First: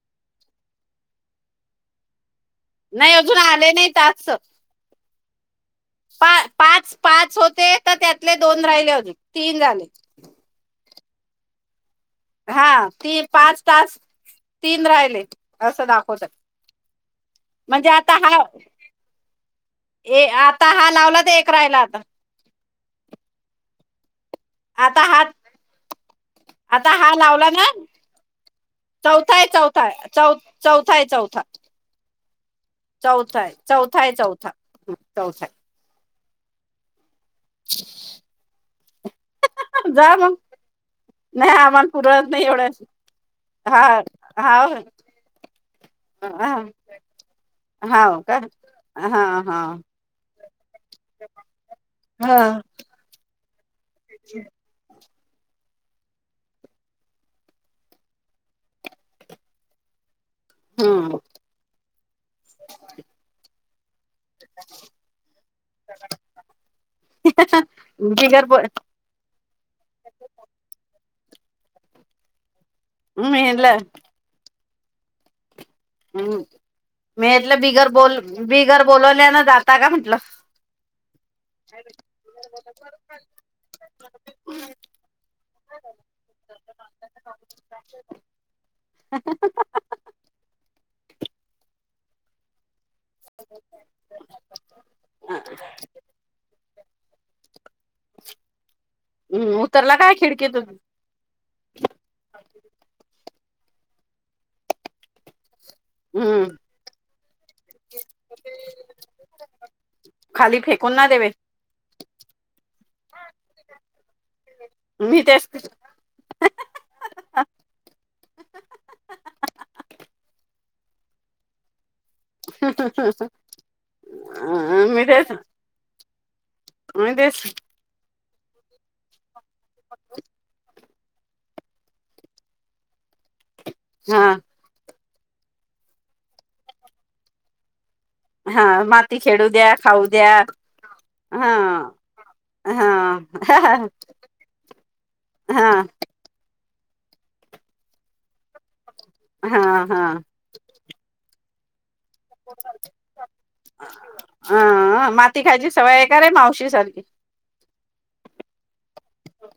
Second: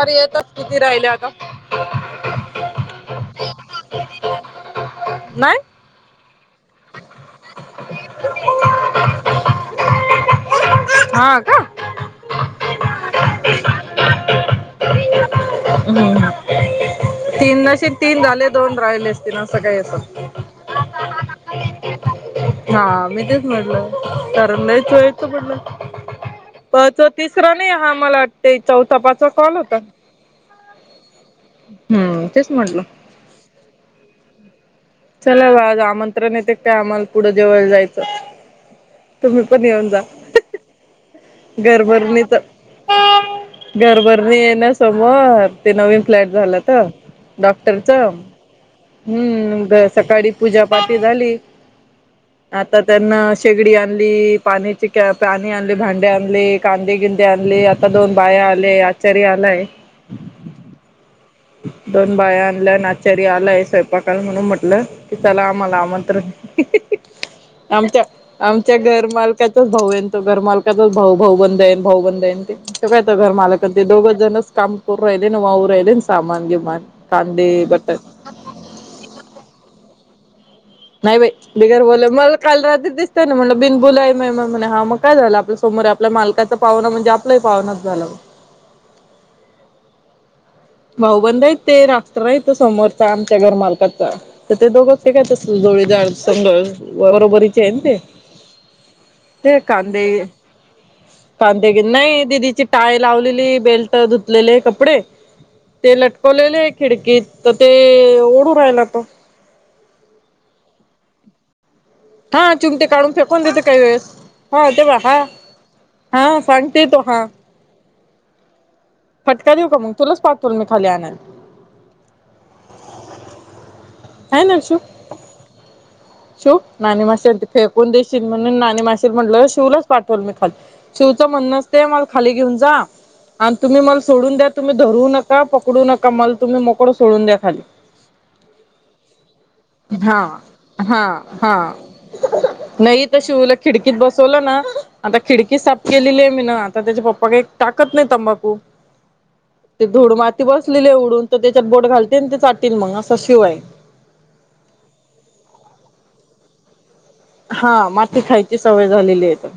अरे येतच किती राहिले आता. नाय अजून आले नाय टास्क. नाही पा पाच-पाच होते तर त्यातले दोन राहिले होते, तीन झाले. हा का. हा ती पाच टास्क तीन राहिले असं दाखवतात. तीन नाशी म्हणजे आता तीन हा झाले दोन राहिले असतील असं काही असत. ए आता हा लावला तर एक राहिला आता. हा मी तेच म्हटलं तर लई आता हा म्हटलं [inaudible] प आता तो हा लावला तिसर ना नाय हा मला वाटते चौथा, पाचवा आहे कॉल होता. चौथा आहे चौ चौथा आहे चौथा हम्म, तेच म्हटलं. चौथा हाय, चौथा हाय, चौथा, हम चौथा हाय. आ जमण. त्रणेतक काय आम्हाला पुढं जेवळ जायचं, तुम्ही पण येऊन जा. नाय आम्हा पूरत नाय एवढं. हा घरभरनी हा आहे ना समोर ते नवीन फ्लॅट झालं तर. हा डॉक्टरचं हो का हा हा हा हम्म सकाळी पूजापाठी झाली आ ता त्यांना शेगडी आणली पाण्याचे पाणी आणले भांडे आणले कांदे गिंदे आणले. आता दोन बाया आले आचारी आलाय. हम्. दोन बाया आणल्या आचारी आलाय स्वयंपाक तर म्हणून म्हटलं की चला आम्हाला आमंत्रण आमच्या बिगर प आमच्या घरमाल काचा भाऊ आय ना तो घर मालकाचाच भाऊ भाऊ बंदध आयन भाऊ बंदध आयन ते? तो काय तो घरमालक म्हटलं ते दोघ जणच काम करू राहिले वाहू राहिले. मी सामान बीमान कांदे म्हटलं बिगर बटा बोल बिगर बोलवल्यान जात का म्हटलं? नाही बाई बिगर बोल मला काल रात्रीच दिसतय ना म्हटलं बिनबुलाये मेहमान म्हणा हा मग काय झालं आपल्या समोर आपल्या मालकाचा पाहुण म्हणजे आपलं ही पाहूनच झालं. [unintelligible] भाऊबंद आयत ते रास्त्र हित समोरचा आमच्या घर मालकाचा. तर ते दोघंच तिघातच जोडीदार संग बरोबरीचे हाय ना ते. हम् ते उतरला काय कांदे खिडकी तून? कांदे घे नाही दिदीची टाळे लावलेली बेल्ट धुतलेले कपडे ते लटकवलेल हम्म आय खिडकीत तर ते ओढू राहिला तो. खाली फेकून ना देवे हा चिमटे काढून फेकून देते काही वेळेस हा तेव्हा मी हा. तेच हा सांगते तो हा. फटका देऊ का मग तुलाच पाठवीण मी खाली आणायला. आहे ना अ शिव मी तेच शिव नाणी मी तेच माशीला फेकून देशील म्हणून नाणी माशीला म्हटल शिवलाच पाठवल मी खाली. शिवचं म्हण असते मला खाली घेऊन जा आणि तुम्ही मला हा सोडून द्या तुम्ही धरू नका पकडू नका मल तुम्ही मोकल सोडून द्या खाली. हा माती खेळूद्या हा खाऊद्या. हा हा. हा नाय हित शिवला हा खिडकीत बसवलं ना आता खिडकी साफ केलेली आय मीन आ ता त्याचे पप्पा काय टाकत नाय तंबाकू हा ते हा धूड मा ते बसलेले उडून तर त्याच्यात बोट घाल माती खायची सवय हाय का रे मावशी सारखी? हा माती खायची सवय झालेली आहे तर.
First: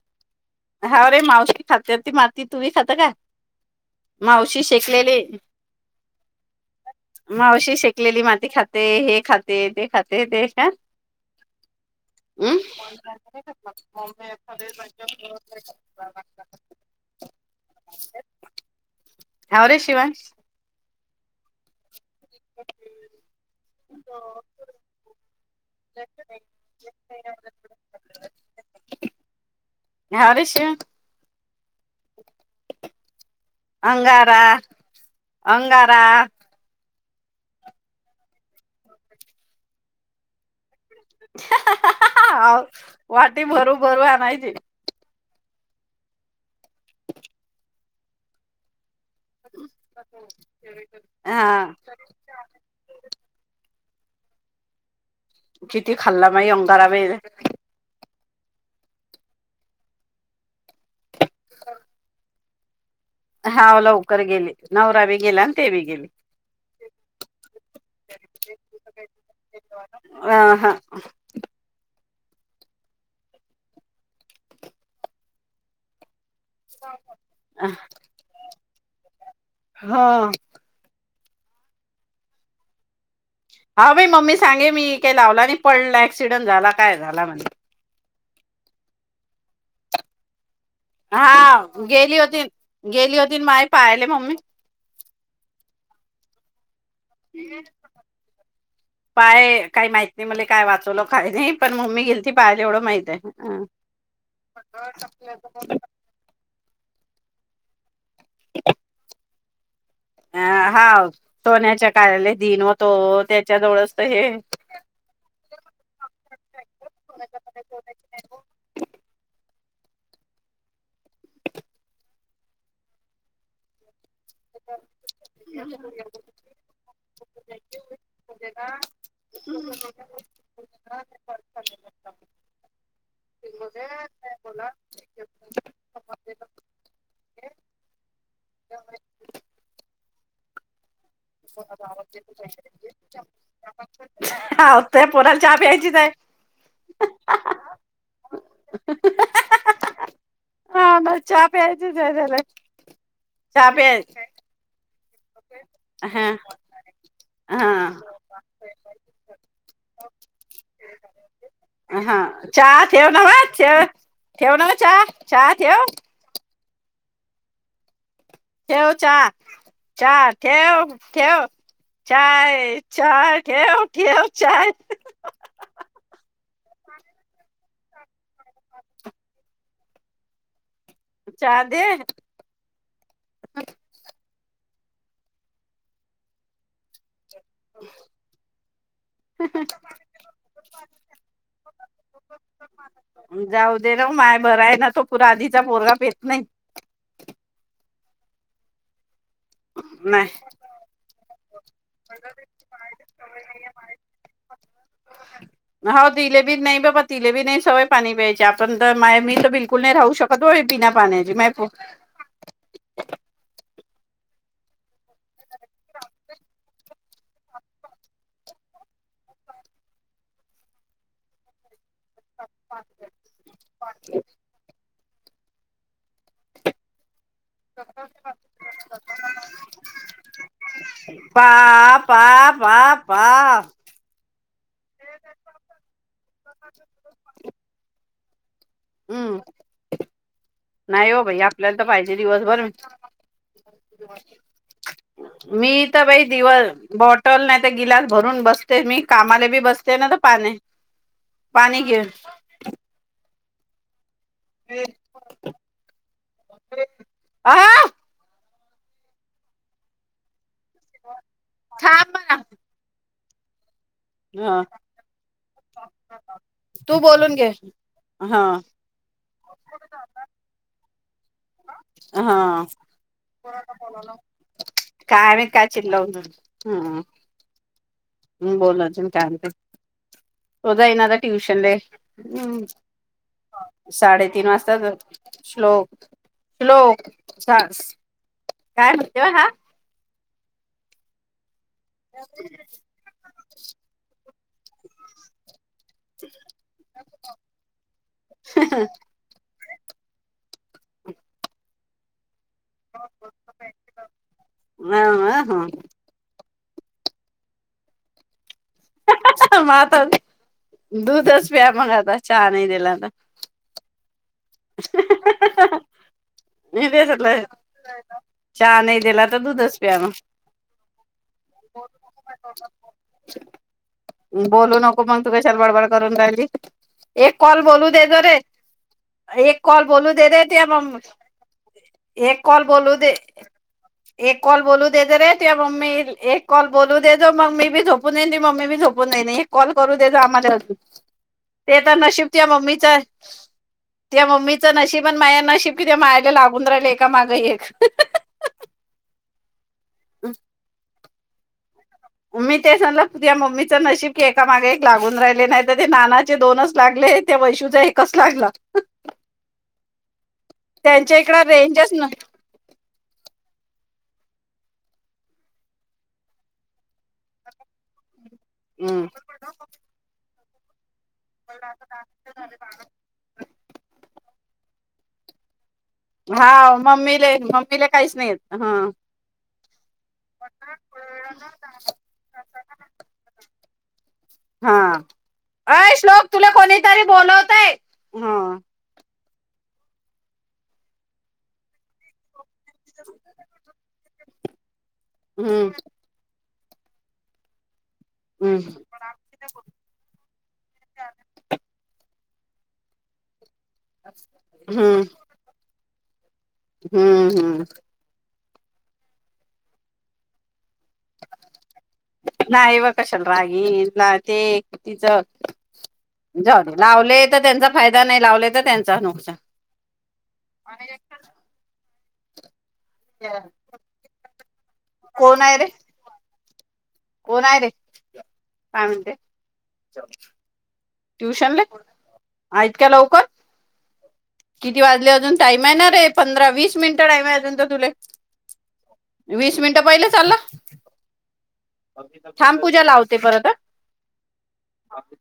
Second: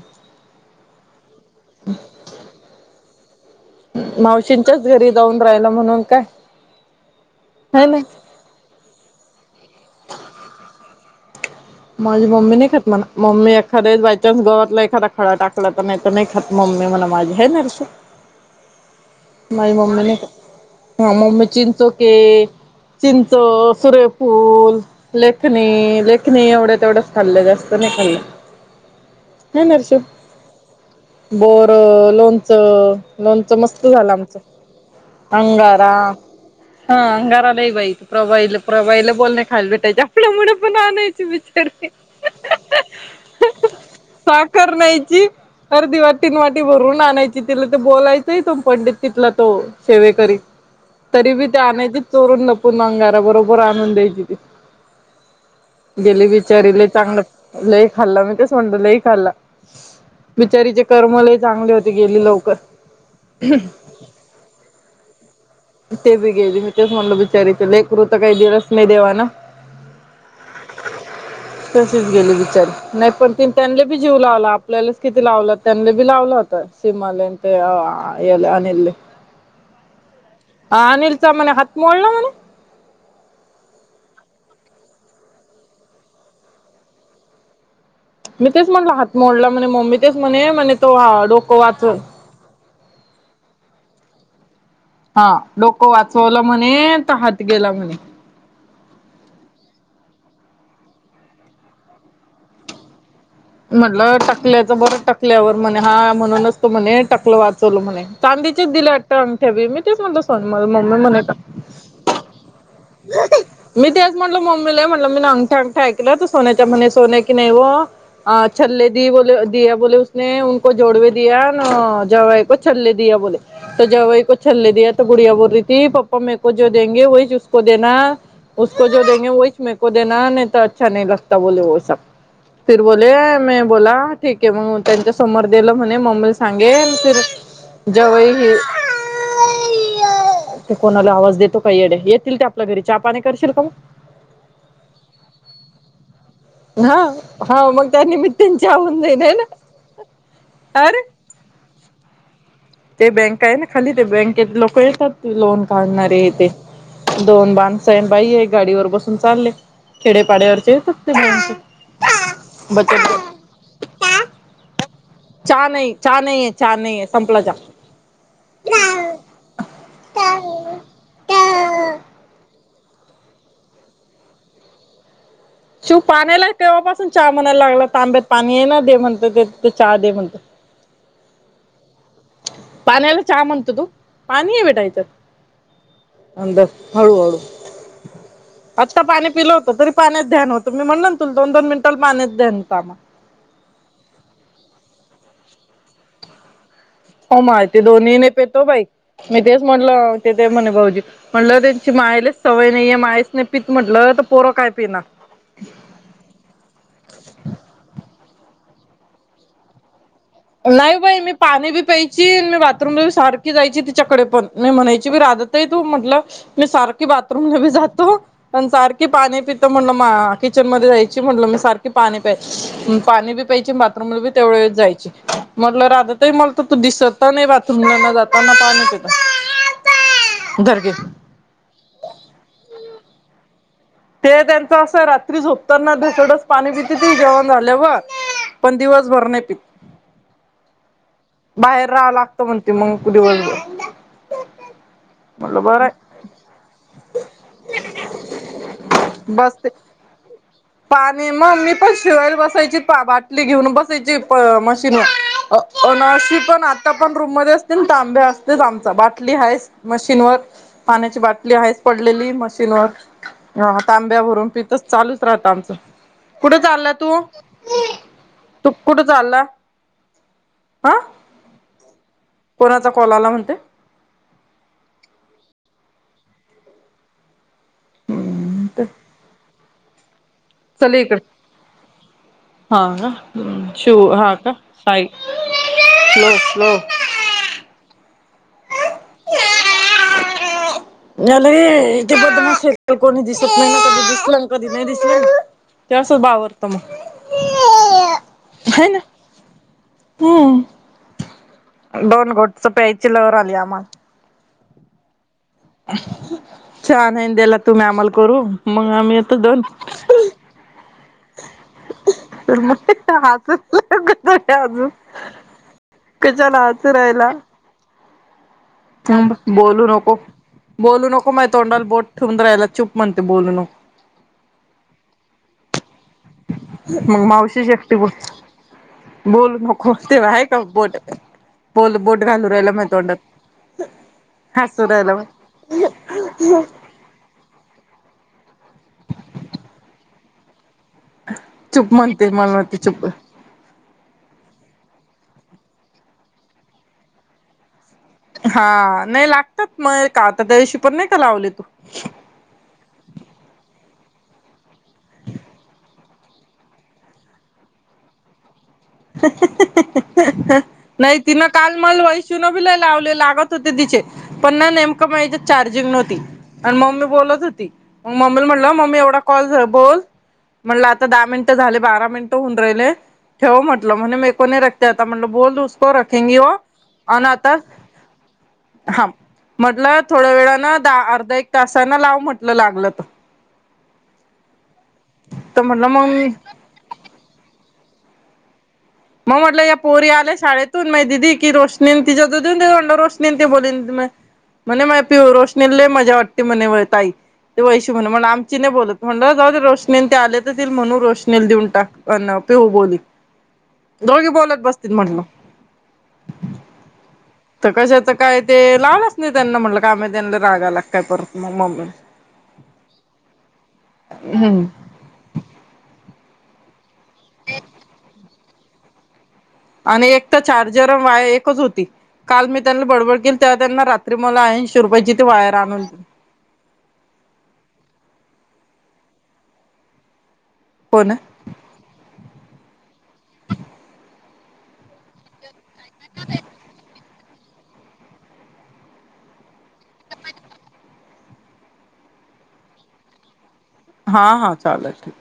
हाव रे मावशी खात्यात ती माती तुम्ही खाता काय? मावशींच्याच घरी जाऊन राहिलं म्हणून काय मावशी है ना शेकलेली माती खा ते हे खाते ते खाते ते का? माझी मम्मी हम्म नाय खात म्हणा मम्मी एखाद्या वेळीस बायचान्स गवतला एखादा खड टाक ला तर नाय तर नाय खात मम्मी म्हणा माझी हा क नाय हर्षु हाव माझी रे मम्मी शिवांश नाय खा हा म मी चिंचो के चिंचो, सुर्यफुल, लेखनी, लेख नाय एवढं तेवढंच खाल्लं जास्त नाय खाल्लं हाय ना हर्षु. हरीशी बोरं, लोणचं. लोणचं मस्त झालं अंगारा आमचं. अंगारा. हां. आंगारा लई बाई. प्रभाई प्रभईला बोलणे खायला भेटायचे आपल्या मुळ आणि. विचारते. हा वाटी भरू भरू आणायची साखर न्यायची. अरे देवा तीन वाटी भरून आणायची. तिला ते बोलायचं [unintelligible] पडलीत. तिथला तो सेवेकरी. तरी हा बी ते आणायचीच. चोरून लपून अंगारा बरोबर आणून द्यायची ती. किती गेली खाल्ला माई बिचारी अंगारा लई बी चांगलं. लई खाल्ला मी तेच म्हणते लई खाल्ला. बिचारीचे कर्म लई चांगले होते गेली लवकर. हाव लवकर गेली नवरा बी गेला आणि ते बी गेली. मी तेच म्हणल बिचारीच लेकरू तर काही दिवस- नाही देवा न. आ. हां. तशीच गेली बीचारी. नाही पण तिनी त्यांना बी जीव लावला. आपल्यालाच किती लावला. त्यांना बी लावला होता. सिमलंत आ येल आनेलय. हां. अनिलचा म्हणे हात मोडला म्हण? हा बाई. मम्मी सांगे मी काय लावला नाही. पडला ऍक्सिडेंट झाला काय झाला म्हणे. मी तेच म्हणलं हात मोडला म्हणे. मम्मी तेच म्हणे म्हणे तो डोकं हा वाच- [unintelligible] गेली होती ना माय पाह्यायले मम्मी. हां. डोकं वाचवलं म्हणे. तर हात गेला म्हणे. पाये काही माहित नाही मले काय वाचवलं काय नाही. पण मम्मी गेलती पाह्यले येवढं माहित आहे. म्हटलं टकल्याचं बरं टकल्यावर. म्हणे हा म्हणूनच. तो म्हणे टकलं वाचवल म्हणे. चांदीचेच दिले वाटत. अंगठ्या बी. मी तेच म्हणलं अ सोन हा मम्मी म्हणायचा. सोन्याच्या कार्याला दिन होतो त्याच्या मी जवळच तर तेच हे म्हणलं मम्मी- मी लय म्हणलं मी अंगठ्या अंगठा ऐकलं. तर सोन्याच्या म्हणे सोन आहे कि नाही हो. आ. छल्ले दिये बोले दिया बोले उसने उनको जोडवे दिया न जवाई को छल्ले दिया बोले. तर जवाय को छल्ले दिया तर गुडिया बोल रही थी, पप्पा मेरे को जो देंगे वहीच ऊसको देना. उसको जो देंगे वहीच मेको देना नही अच्छा नही लगता बोले वो सब. फीर बोले मी बोला. ठीक आहे मग त्यांच्या समोर दिलं म्हणे. मम्मीला सांगेल फिर- जवयी हे वो. इथे कोणाला आवाज देतो? पाय येडं येतील ते आपल्या घरी. चहा पाणी करशील का मग? हा त्या पोराला चहा प्यायचीच आहे हा. हौ मग त्या निमित्त्यान चहा होऊन जाईल आहे ना? हा रे. मला चाहा प्यायचीच ए [unintelligible] ते बँक आहे ना खाली. ते बँकेत लोक येतात. लोन काढणारे हा ते. दोन हा बाण सैन बाई आहे गाडीवर बसून चाललेय. खेडेपाड्यावरचे येत असते [unintelligible] हा चहा ठेव नवं. ठे ठेव ना व चहा. चहा चा ठेव नाही. चा नाहीे. चा नाहीेए संपला चा. ठेव चा. चा ठेव. ठेव. चाय. चाय ठेव. ठेव चाय. चिऊ पाण्याला तेव्हापासून चहा म्हनायला लागला. तांब्यात पाणी ये ना दे म्हणतो ते. ते चा दे म्हणतो. चा दे. पाण्याला चहा म्हणतो तू? पाणी हए बेटा ह्याच्यात. अंदर हळू हळू. [unintelligible] आत्ता पाणी पिलं होतं, तरी पाण्यात ध्यान होतं. मी म्हणल ना तुला दोन- दोन मिनटला पाण्यात ध्यान हुत आम्हा. जाऊ दे ना माय, बराय ना तो पूरा आधीचा पोरगा पेत नाही. हो माय ते दोन्ही नय पेतो बाई, मी तेच म्हटलं नाही. तेथे म्हणे भाऊजी. म्हटलं त्यांची मायलेच सवय नाहीय मायस नाही पित म्हंटलं, तर पोरं काय पिणार. हो तिलेबी नाही बाबा तिलेबी नाही सवय पाणी प्यायची, आपण तर माय मी तर बिलकुल नाही राहू शकत. कधोळी बिना पाण्याची माय पो. ची मी बाथरूम सारखी जायची तिच्याकडे पण, मी म्हणायची राधत तू म्हटलं. मी सारखी बाथरूमला भी जातो. पण सारखी पाणी पितो म्हणलं म्हा, किचन मध्ये जायची म्हणल मी सारख कि पाणी प्याय, पाणी बी प्यायचे बाथरूमला बी तेवढया वेळ जायचे. म्हटलं राधा ताई मला तू दिसत नाही राहत. [inaudible] [unintelligible] ते त्यांच असं रात्री झोपताना ढसडस पाणी पिती ते जेवण झालं वर. पण दिवस भर हम्म नाही पीत. नाही हो बाई आपल्याला तर बाहेर राहावं पाहिजे लागतं दिवसभर. म्हणते मग दिवसभर म्हटलं बरं मी आहे तर बाई दिवस बॉटल नाही तर गिलास भरून बसते मी, कामाला बी बसते ना तर पाने पाणी, मग मी पण शिवायले बसायची बाटली घेऊन बसायची. प, मशीनवर अन अशी पण आता पण रूम मध्ये अ असते ना तांब्या तेच आमचा, बाटली हाय मशीनवर. पाण्याची बाटली आहेच थांब पडलेली म्हणा मशीनवर, हा तांब्या भरून ह पितच चालूच राहत आमचं. कुठ चाला तू? बोलून घे हा कुठं चालला? हा. हा. कोणाचा कॉल आला म्हणते काय महीत काय चिडला म्हणून. हम ह, बोल अजून काय म्हणते? तो चल जईन आता इकडे ट्यूशन ले, हमं हा का शिव हा साडेतीन का वाजता घ साई श्लोक, स्लो स्लो श्लोक सा काय म्हणतोय हा? नाही लई इथे ब कोणी दिसत नाही कधी दिसल कधी नाही दिसल. ते अस बावरत म, हाय ना. हम्म, दोन गोटच प्यायची लहर आली आम्हाला. आ, अ, हं. चहा नहीन द्याला तुम्ही आम्हांला करू, मग आम्ही दोन, मग आता दूधच प्या मग आता चहा तर नाही मग दिला तर पित्त हा का. या अजून, कशाला मी आलतू राहायला. [unintelligible] दिला तर दूधच बोलू प्या मग नको, बोलू नको माहि तोंडाला बोट ठवून राहायला चूप म्हणते बोलू नको. बोलू नको मग तु कश्याले बडबड करून राहिली, मग एक मावशी कॉल बोलू शेकटी बोल देजो रे. बोलू एक कॉल नको बोलू दे आहे का ते मंग, बोट बोल बोट एक घालू कॉल राहिला माझ्या बोलू दे. तोंडात एक कॉल बोलू हसू देेत राहिला रे, तू मम्मी येईल. एक कॉल बोलू दे मग मम्मी बी झोपू नई मग मी बी झोपूनई एक कॉल करू दे माझ्यासाठी. ते चुप तर नशीब म्हणते त्या मला म्हणते मम्मीच. चुप त्या मम्मीचं नशीब अन माया नशीब किथ मायला लागून राहिले एका माग एक. हा नाही लागतात मग का आता त्या दिवशी पण नाही का लावले तु मी ते म्हणलं मम्मीच नशीब की एका मागे एक लागून राहिले नाही तर ते नानाचे दोनच लागले आहेत. त्या वैशूज हे एकस लागला. नाहीय त्यांच्या तिना इकडं काल रेंजच न मला वाईस तिलाबी लई लावले लागतं होते तिचे पण ना नेमकं माझं चार्जिंग नव्हती. आणि मम्मी बोलत होती मग मम्मीला म्हटलं मम्मी हम्म. एवढा कॉल झा बोल म्हटलं आता दहा मिनिटं झाले बारा मिनिटं होऊन राहिले ठेव म्हटलं. म्हणे मे कोोने रक्तेता म्हट बोलस [unintelligible] रखेग व हा मम्मीले अनाथ मम्मीले काहीच नाही येत हा [unintelligible] म्हटलं थोड्या वेळान दहा अर्धा एक तासान लाव म्हटलं लागलं तर हा तर अ म्हटलं मग श्लोक तुला कोणीतरी बोलवत आहे हा मग म्हटलं या पोरी आल्या शाळेतून मग दिदी की रोशनी निती ज देऊनं रोष नि बोल म म्ह म माय पि रोस हम्म निले मजा वाटत [unintelligible] म्हणे ताई ते वैशी म्हणे हम्म आमची नाही बोलत म्हणे जाऊ दे रोशनी न ते आलेत म्हणून रोशनीला देऊन टाक अ पे हो बोलली [unintelligible] दोघी बोलत बसतील हम्म म्हटलं हम्म हम्म तर कशा तर काय ते लावलंच नाही त्यांना म्हटलं कामही त्यांना रागायला काय परत मग मम्मी नाही येव कशाल राग येईल ते हम्म तिचं जाऊदे लावले तर त्यांचा फायदा नाही लावले तर त्यांच नुकसान आणि एक तर चार्जर वा एकच होती. काल मी त्यांना बडबड केली तेव्हा त्यांना रात्री मला ऐनशी रुपायाची ती कोण वायर आहे रे आणून कोण आहे रे काय म्हणते फोन ट्युशनला इतक्या लवकर किती वाजले अजून टाईम आहेणापळरे पंधरा वीस मिनिट तर तु वीस मिनिटं पहिले चालला थांब पूजा लावते परत हा हा चालेल